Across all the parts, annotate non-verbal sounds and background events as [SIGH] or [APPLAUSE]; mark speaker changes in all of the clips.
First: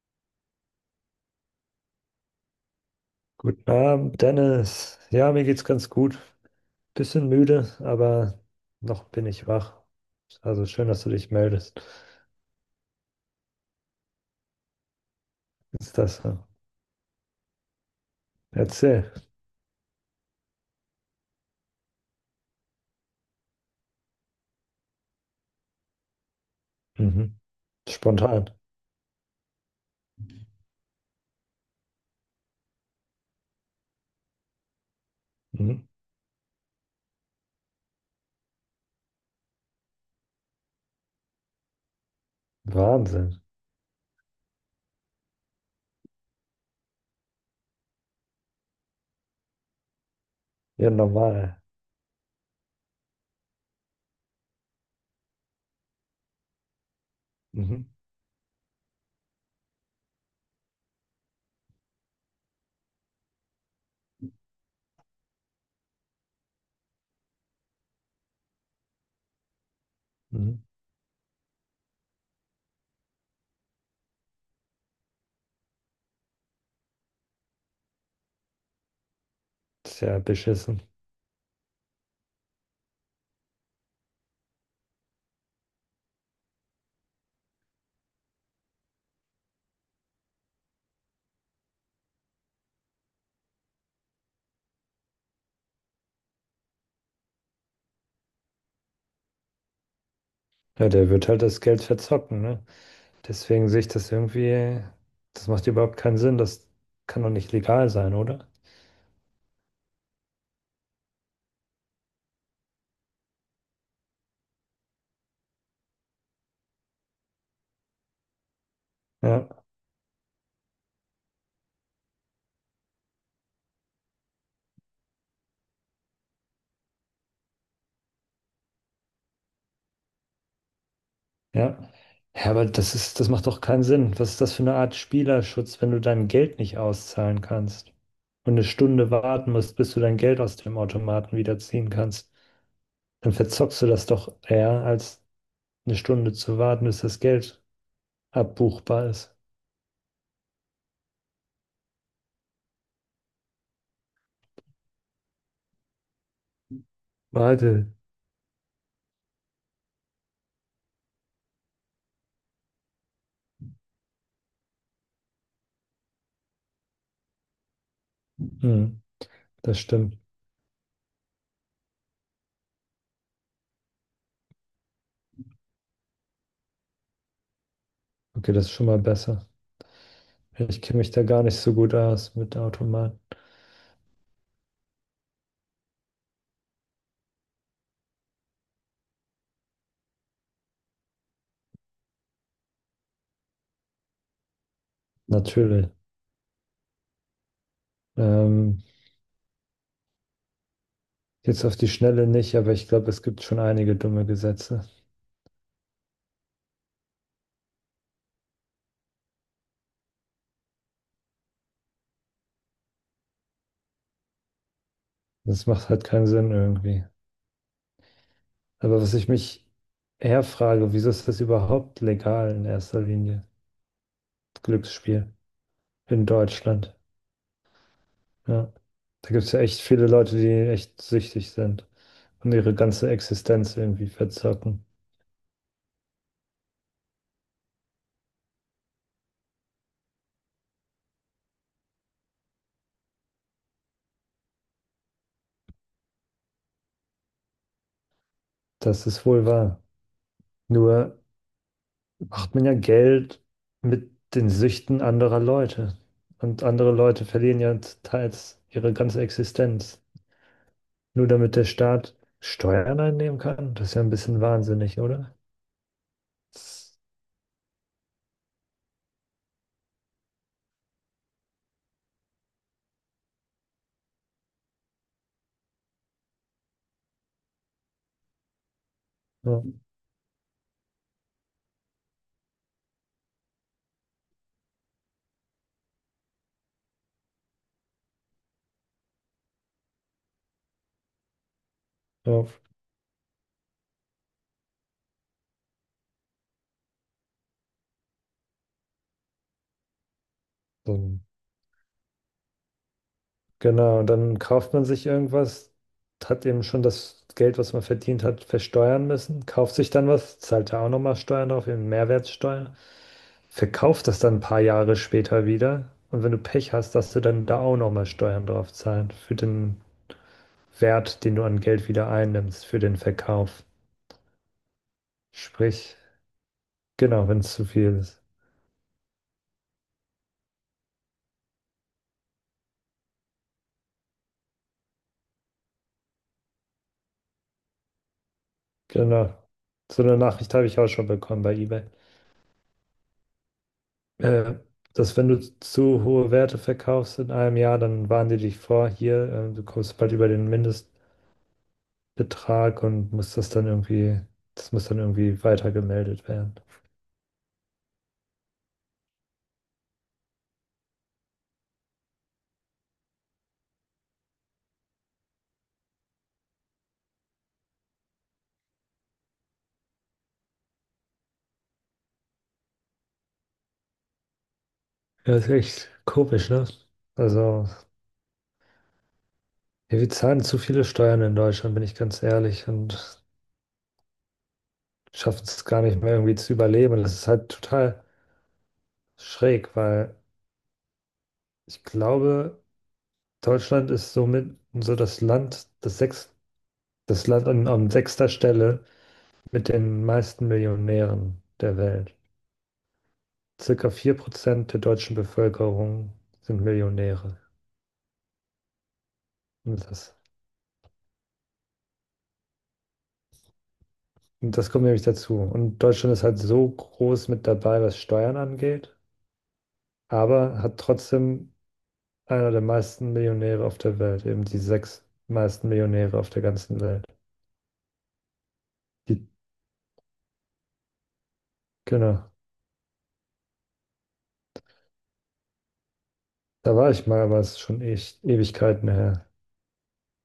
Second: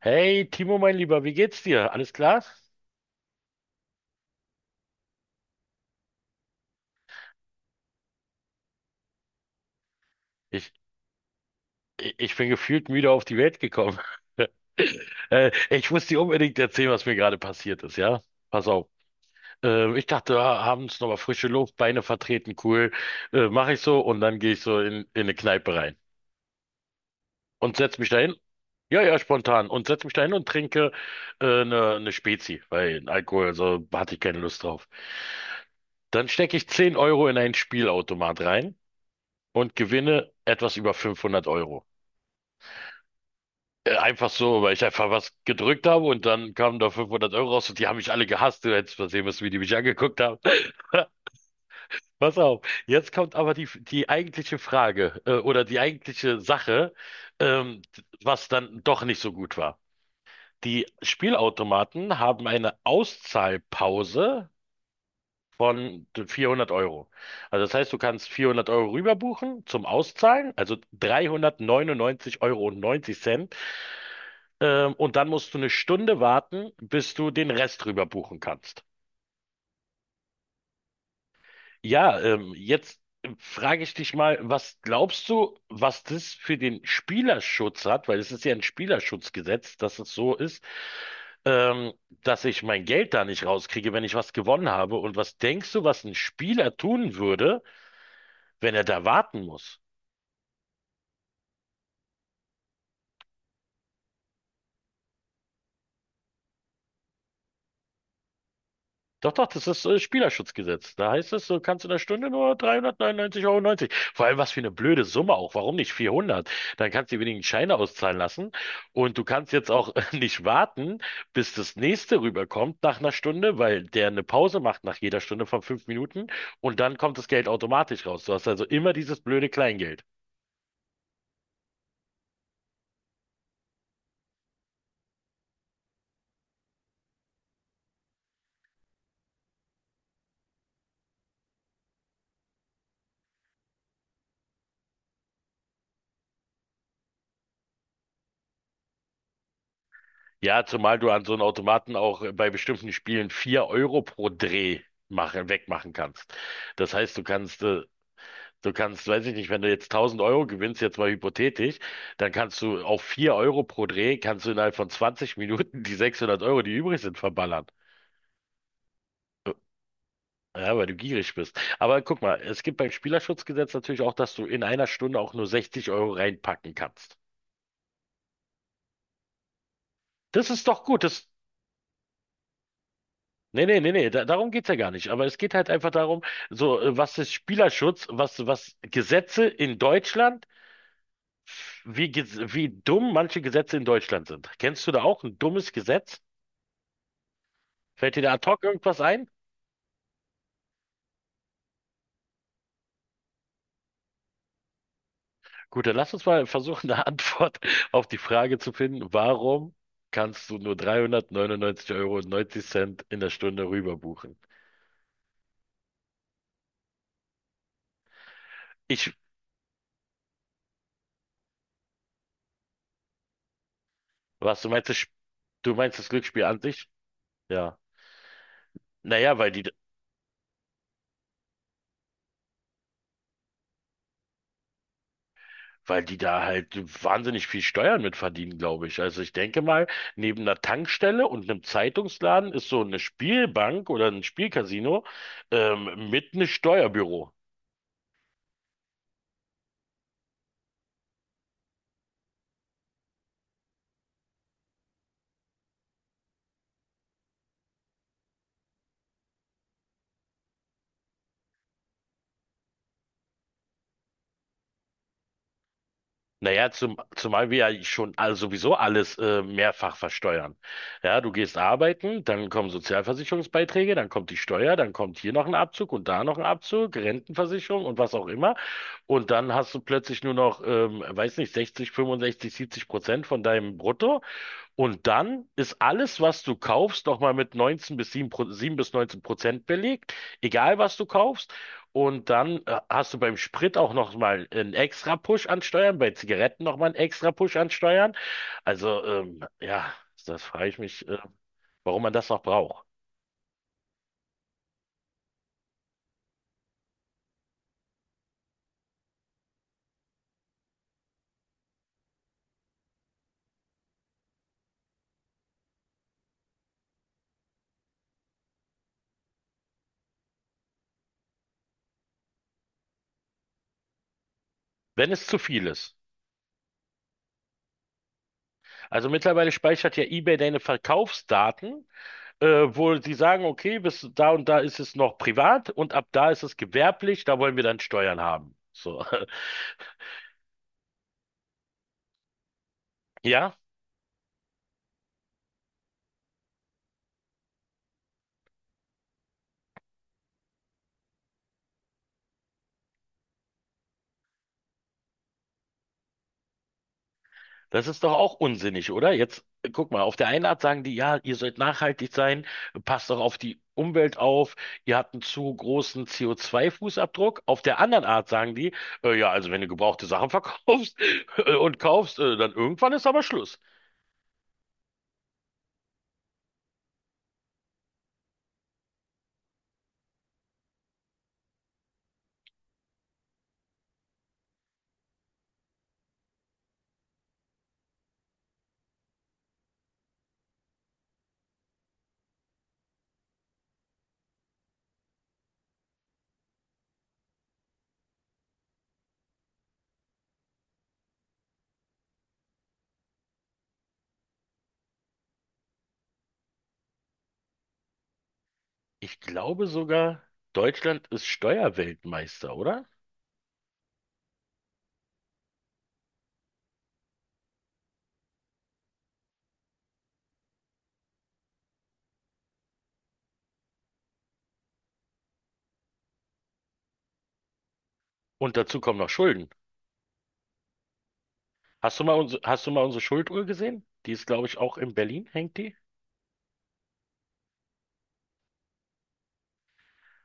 Speaker 1: Hey Timo, mein Lieber, wie geht's dir? Alles klar?
Speaker 2: Guten Abend, Dennis. Ja, mir geht's ganz gut. Bisschen müde, aber noch bin ich wach. Also
Speaker 1: Ich,
Speaker 2: schön, dass du dich meldest.
Speaker 1: ich bin gefühlt müde auf die Welt gekommen. [LAUGHS] Ich
Speaker 2: Ist
Speaker 1: muss
Speaker 2: das
Speaker 1: dir
Speaker 2: so?
Speaker 1: unbedingt erzählen, was mir gerade passiert ist, ja? Pass auf.
Speaker 2: Erzähl.
Speaker 1: Ich dachte, abends nochmal frische Luft, Beine vertreten, cool. Mache ich so, und dann gehe ich so in eine Kneipe rein
Speaker 2: Mhm.
Speaker 1: und setz mich dahin.
Speaker 2: Spontan.
Speaker 1: Ja, ja, spontan. Und setz mich dahin und trinke eine Spezi, weil Alkohol, also hatte ich keine Lust drauf.
Speaker 2: Mhm.
Speaker 1: Dann stecke ich 10 € in einen Spielautomat rein und gewinne etwas über 500 Euro.
Speaker 2: Wahnsinn.
Speaker 1: Einfach so, weil ich einfach was gedrückt habe, und dann kamen da 500 € raus, und die haben mich alle gehasst. Du hättest mal sehen müssen, wie die mich angeguckt haben.
Speaker 2: Ja,
Speaker 1: [LAUGHS]
Speaker 2: normal.
Speaker 1: Pass auf, jetzt kommt aber die eigentliche Frage, oder die eigentliche Sache, ähm,
Speaker 2: Mhm.
Speaker 1: was dann doch nicht so gut war. Die Spielautomaten haben eine Auszahlpause von 400 Euro. Also das heißt, du kannst 400 € rüberbuchen zum Auszahlen,
Speaker 2: Mhm.
Speaker 1: also 399,90 € neunzig. Und dann musst du eine Stunde warten, bis du den Rest rüber buchen kannst.
Speaker 2: Ist ja beschissen.
Speaker 1: Ja, jetzt frage ich dich mal, was glaubst du, was das für den Spielerschutz hat? Weil es ist ja ein Spielerschutzgesetz, dass es so ist, ähm, dass ich mein Geld da nicht rauskriege, wenn ich was gewonnen habe. Und was denkst du, was ein Spieler tun würde, wenn er da warten muss?
Speaker 2: Ja, der wird halt das Geld verzocken, ne? Deswegen sehe ich das irgendwie, das macht überhaupt keinen Sinn. Das kann doch nicht legal sein, oder?
Speaker 1: Doch, doch, das ist Spielerschutzgesetz. Da heißt es, du kannst in der Stunde nur 399,90 Euro neunzig. Vor allem, was für eine blöde Summe auch. Warum nicht 400? Dann kannst du die wenigen Scheine auszahlen lassen. Und du
Speaker 2: Ja.
Speaker 1: kannst jetzt auch [LAUGHS] nicht warten, bis das nächste rüberkommt nach einer Stunde, weil der eine Pause macht nach jeder Stunde von 5 Minuten. Und dann kommt das Geld automatisch raus. Du hast also immer dieses blöde Kleingeld.
Speaker 2: Ja. Ja, aber das macht doch keinen Sinn. Was ist das für eine Art Spielerschutz, wenn du dein Geld nicht auszahlen kannst und eine Stunde warten musst, bis du dein Geld aus dem Automaten wieder ziehen kannst? Dann verzockst du das doch eher, als eine Stunde zu warten, bis das Geld abbuchbar ist.
Speaker 1: Ja, zumal du an so einem Automaten auch bei bestimmten Spielen 4 € pro Dreh wegmachen kannst. Das heißt, du kannst äh,
Speaker 2: Warte.
Speaker 1: Du kannst, weiß ich nicht, wenn du jetzt 1000 € gewinnst, jetzt mal hypothetisch, dann kannst du auf 4 € pro Dreh, kannst du innerhalb von 20 Minuten die 600 Euro, die übrig sind, verballern.
Speaker 2: Hm, das stimmt.
Speaker 1: Ja, weil du gierig bist. Aber guck mal, es gibt beim Spielerschutzgesetz natürlich auch, dass du in einer Stunde auch nur 60 € reinpacken kannst.
Speaker 2: Okay, das ist schon mal besser.
Speaker 1: Das
Speaker 2: Ja,
Speaker 1: ist
Speaker 2: ich
Speaker 1: doch
Speaker 2: kenne
Speaker 1: gut.
Speaker 2: mich da
Speaker 1: Das,
Speaker 2: gar nicht so gut aus mit Automaten.
Speaker 1: nee, nee, nee, nee, darum geht's ja gar nicht. Aber es geht halt einfach darum, so, was ist Spielerschutz, was Gesetze in Deutschland, wie dumm manche Gesetze in Deutschland sind. Kennst du da auch ein dummes
Speaker 2: Natürlich.
Speaker 1: Gesetz? Fällt dir da ad hoc
Speaker 2: Ähm,
Speaker 1: irgendwas ein?
Speaker 2: jetzt auf die Schnelle nicht, aber ich glaube, es gibt schon einige dumme Gesetze.
Speaker 1: Gut, dann lass uns mal versuchen, eine [LAUGHS] Antwort auf die Frage zu finden, warum kannst du nur 399,90 € neunzig Cent in der Stunde rüber buchen?
Speaker 2: Das macht halt keinen Sinn irgendwie. Aber was
Speaker 1: Ich,
Speaker 2: ich mich eher frage, wieso ist das überhaupt legal in erster Linie?
Speaker 1: was, du meinst das, Sp-
Speaker 2: Glücksspiel
Speaker 1: du meinst das
Speaker 2: in
Speaker 1: Glücksspiel an sich?
Speaker 2: Deutschland.
Speaker 1: Ja.
Speaker 2: Ja. Da
Speaker 1: Naja,
Speaker 2: gibt es ja echt viele Leute, die echt süchtig sind und ihre ganze Existenz irgendwie verzocken.
Speaker 1: weil die da halt wahnsinnig viel Steuern mit verdienen, glaube ich. Also ich denke mal, neben einer Tankstelle und einem Zeitungsladen ist so eine Spielbank oder ein Spielcasino, mit einem Steuerbüro.
Speaker 2: Das ist wohl wahr. Nur macht man ja Geld mit den Süchten anderer Leute. Und andere Leute verlieren ja teils ihre ganze Existenz. Nur damit der Staat Steuern einnehmen kann. Das ist ja ein bisschen wahnsinnig, oder?
Speaker 1: Naja, zumal wir ja schon sowieso alles mehrfach versteuern. Ja, du gehst arbeiten, dann kommen Sozialversicherungsbeiträge, dann kommt die Steuer, dann kommt hier noch ein Abzug und da noch ein Abzug, Rentenversicherung und was auch immer. Und dann
Speaker 2: Ja,
Speaker 1: hast du plötzlich nur noch, weiß nicht, 60, 65, 70% von deinem Brutto, und dann ist alles, was du kaufst, nochmal mit 19 bis 7, 7 bis 19% belegt, egal was du kaufst. Und
Speaker 2: ja.
Speaker 1: dann hast du beim Sprit auch nochmal einen extra Push an Steuern, bei Zigaretten nochmal einen extra Push an Steuern. Also, ja, das frage ich
Speaker 2: So,
Speaker 1: mich, warum man das noch braucht.
Speaker 2: genau, und dann kauft man sich irgendwas, hat eben schon das Geld, was man verdient hat, versteuern müssen, kauft sich dann was, zahlt da auch nochmal Steuern drauf, eben Mehrwertsteuer, verkauft das dann ein paar Jahre später wieder und wenn du Pech hast, darfst du dann da auch nochmal Steuern drauf zahlen für den Wert, den du an Geld wieder einnimmst, für den Verkauf.
Speaker 1: Wenn es zu viel
Speaker 2: Sprich,
Speaker 1: ist.
Speaker 2: genau, wenn es zu viel ist.
Speaker 1: Also mittlerweile speichert ja eBay deine Verkaufsdaten, äh, wo sie sagen, okay, bis da und da ist es noch privat und ab da ist es gewerblich, da wollen wir dann Steuern haben. So. [LAUGHS]
Speaker 2: Genau. So eine Nachricht habe ich auch schon bekommen bei eBay.
Speaker 1: Ja,
Speaker 2: äh, Dass wenn du zu hohe Werte verkaufst in einem Jahr, dann warnen die dich vor, hier, du kommst bald über den Mindestbetrag und musst das dann irgendwie, das muss dann irgendwie weitergemeldet werden.
Speaker 1: das ist doch auch unsinnig, oder? Jetzt guck mal, auf der einen Art sagen die, ja, ihr sollt nachhaltig sein, passt doch auf die Umwelt auf, ihr habt einen zu großen CO2-Fußabdruck. Auf der anderen Art sagen die, ja, also wenn du gebrauchte Sachen [LAUGHS] verkaufst und kaufst, dann irgendwann ist aber Schluss.
Speaker 2: Ja, ist echt komisch, ne? Also, ja, wir zahlen zu viele Steuern in Deutschland, bin ich ganz ehrlich, und schaffen es gar nicht mehr irgendwie zu überleben. Und das ist halt total schräg, weil ich glaube, Deutschland ist somit so das Land an sechster Stelle mit den meisten Millionären der Welt. Circa 4% der deutschen Bevölkerung sind Millionäre.
Speaker 1: Ich glaube
Speaker 2: Und das,
Speaker 1: sogar, Deutschland ist Steuerweltmeister, oder?
Speaker 2: und das kommt nämlich dazu. Und Deutschland ist halt so groß mit dabei, was Steuern angeht, aber hat trotzdem einer der meisten Millionäre auf der Welt, eben die sechs meisten Millionäre auf der ganzen Welt.
Speaker 1: Und dazu kommen noch
Speaker 2: Die,
Speaker 1: Schulden.
Speaker 2: genau.
Speaker 1: Hast du mal unsere Schulduhr gesehen? Die ist, glaube ich, auch in Berlin, hängt die?
Speaker 2: Da war ich mal, aber es ist schon echt Ewigkeiten her.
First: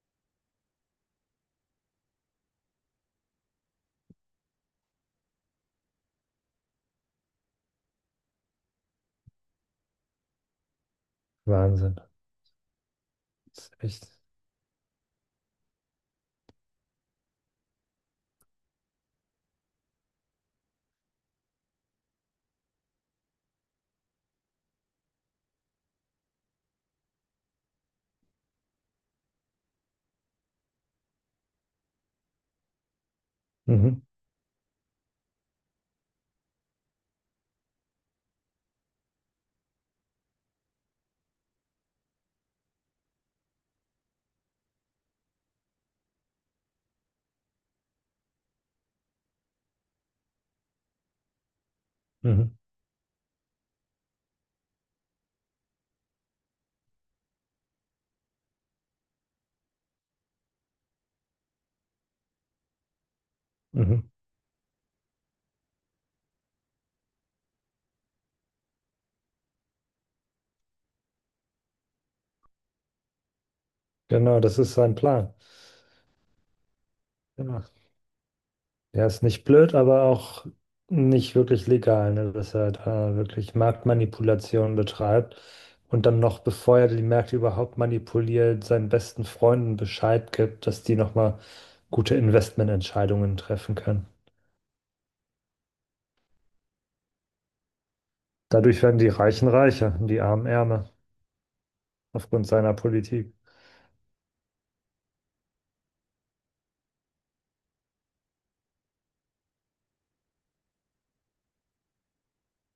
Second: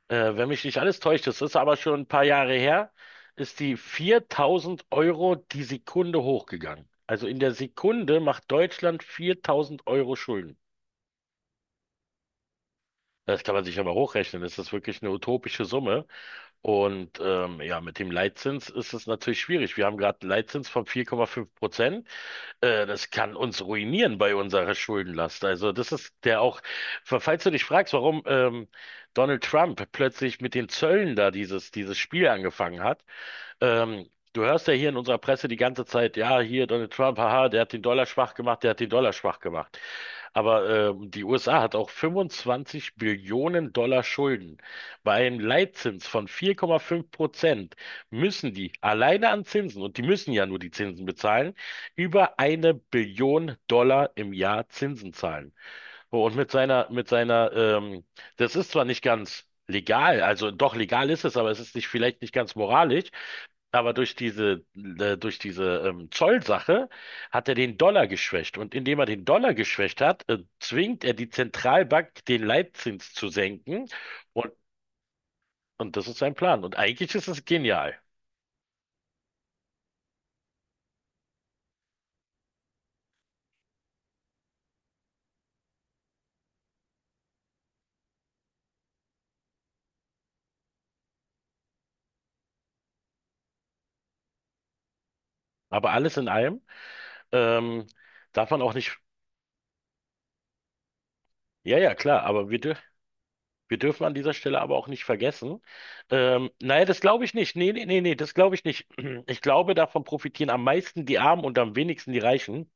Speaker 1: Wenn mich nicht alles täuscht, das ist aber schon ein paar Jahre her, ist die 4000 € die Sekunde hochgegangen. Also in der Sekunde macht Deutschland 4000 € Schulden.
Speaker 2: Wahnsinn.
Speaker 1: Das kann man
Speaker 2: Das ist
Speaker 1: sich aber
Speaker 2: echt.
Speaker 1: hochrechnen. Das ist wirklich eine utopische Summe. Und ja, mit dem Leitzins ist es natürlich schwierig. Wir haben gerade einen Leitzins von 4,5%. Das kann uns ruinieren bei unserer Schuldenlast. Also das ist der auch, falls du dich fragst, warum Donald Trump plötzlich mit den Zöllen da dieses Spiel angefangen hat,
Speaker 2: Mhm,
Speaker 1: ähm, du hörst ja hier in unserer Presse die ganze Zeit, ja, hier Donald Trump, haha, der hat den Dollar schwach gemacht, der hat den Dollar schwach gemacht. Aber die USA hat auch 25 Billionen Dollar Schulden. Bei einem Leitzins von 4,5% müssen die alleine an Zinsen, und die müssen ja nur die Zinsen bezahlen, über
Speaker 2: mhm,
Speaker 1: eine Billion Dollar im Jahr Zinsen zahlen. Oh. Und das ist zwar nicht ganz legal, also doch legal ist es, aber es ist nicht, vielleicht nicht ganz moralisch, aber
Speaker 2: mhm.
Speaker 1: durch diese, Zollsache hat er den Dollar geschwächt. Und indem er den Dollar geschwächt hat, zwingt er die Zentralbank, den Leitzins zu senken.
Speaker 2: Genau,
Speaker 1: Und,
Speaker 2: das ist sein Plan.
Speaker 1: und das ist sein Plan. Und eigentlich ist es
Speaker 2: Genau.
Speaker 1: genial.
Speaker 2: Der ist nicht blöd, aber auch nicht wirklich legal, ne? Dass er da wirklich Marktmanipulation betreibt und dann noch, bevor er die Märkte überhaupt manipuliert, seinen besten Freunden Bescheid gibt, dass die nochmal gute Investmententscheidungen treffen können.
Speaker 1: Aber alles in allem, ähm, darf man auch
Speaker 2: Dadurch
Speaker 1: nicht.
Speaker 2: werden die Reichen reicher und die Armen ärmer
Speaker 1: Ja, ja, klar,
Speaker 2: aufgrund
Speaker 1: aber wir
Speaker 2: seiner
Speaker 1: dürfen.
Speaker 2: Politik.
Speaker 1: Wir dürfen an dieser Stelle aber auch nicht vergessen. Naja, das glaube ich nicht. Nee, nee, nee, nee, das glaube ich nicht. [CLEARS THROAT] Ich glaube, davon profitieren am meisten die Armen und am wenigsten die Reichen.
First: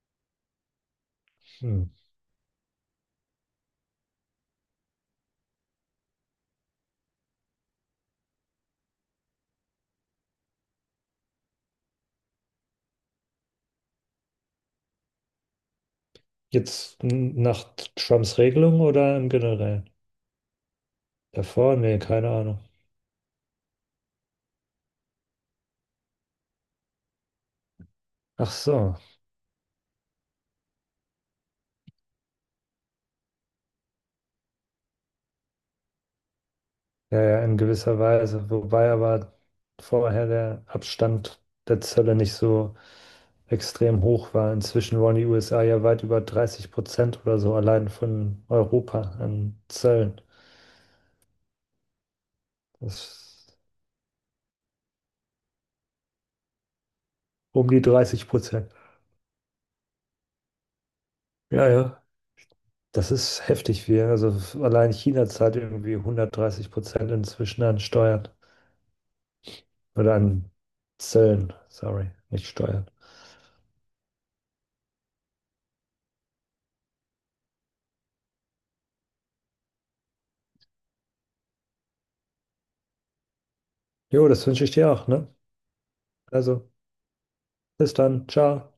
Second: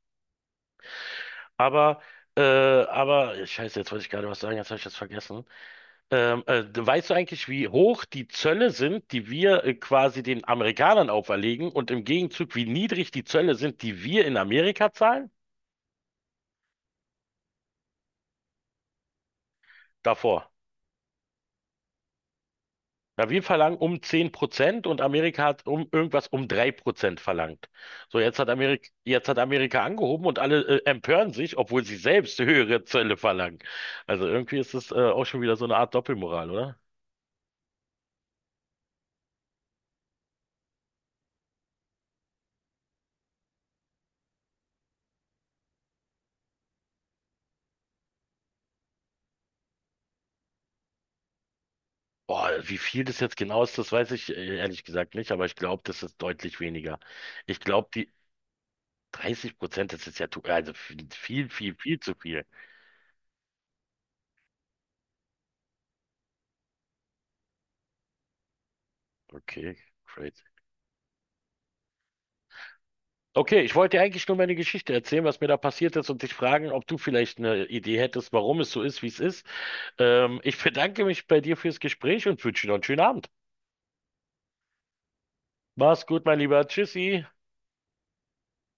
Speaker 2: Hm.
Speaker 1: Aber, aber, scheiße, jetzt wollte ich gerade was sagen, jetzt habe ich das vergessen. Weißt du eigentlich, wie hoch die Zölle sind, die wir quasi den Amerikanern auferlegen, und im Gegenzug, wie niedrig die Zölle sind, die wir in Amerika zahlen?
Speaker 2: Jetzt nach Trumps Regelung oder im Generellen?
Speaker 1: Davor.
Speaker 2: Davor? Nee, keine Ahnung.
Speaker 1: Ja, wir verlangen um 10%, und Amerika hat um irgendwas um 3% verlangt. So, jetzt hat
Speaker 2: Ach
Speaker 1: Amerika,
Speaker 2: so.
Speaker 1: angehoben und alle empören sich, obwohl sie selbst höhere Zölle verlangen. Also irgendwie ist es auch schon wieder so eine Art Doppelmoral, oder?
Speaker 2: Ja, ja, in gewisser Weise. Wobei aber vorher der Abstand der Zölle nicht so extrem hoch war. Inzwischen wollen die USA ja weit über 30% oder so allein von Europa an Zöllen.
Speaker 1: Boah, wie
Speaker 2: Das
Speaker 1: viel das jetzt
Speaker 2: ist
Speaker 1: genau ist, das weiß ich ehrlich gesagt nicht, aber ich glaube, das ist deutlich weniger. Ich
Speaker 2: um die
Speaker 1: glaube, die
Speaker 2: 30%.
Speaker 1: 30%, das ist ja, also viel,
Speaker 2: Ja,
Speaker 1: viel, viel
Speaker 2: ja.
Speaker 1: zu viel.
Speaker 2: Das ist heftig, wie. Also allein China zahlt irgendwie 130% inzwischen an Steuern.
Speaker 1: Okay,
Speaker 2: Oder
Speaker 1: crazy.
Speaker 2: an Zöllen, sorry, nicht Steuern.
Speaker 1: Okay, ich wollte dir eigentlich nur meine Geschichte erzählen, was mir da passiert ist, und dich fragen, ob du vielleicht eine Idee hättest, warum es so ist, wie es ist. Ich bedanke mich bei dir fürs Gespräch und wünsche dir noch einen schönen Abend.
Speaker 2: Jo, das wünsche ich dir auch, ne?
Speaker 1: Mach's gut, mein Lieber.
Speaker 2: Also,
Speaker 1: Tschüssi.
Speaker 2: bis dann. Ciao.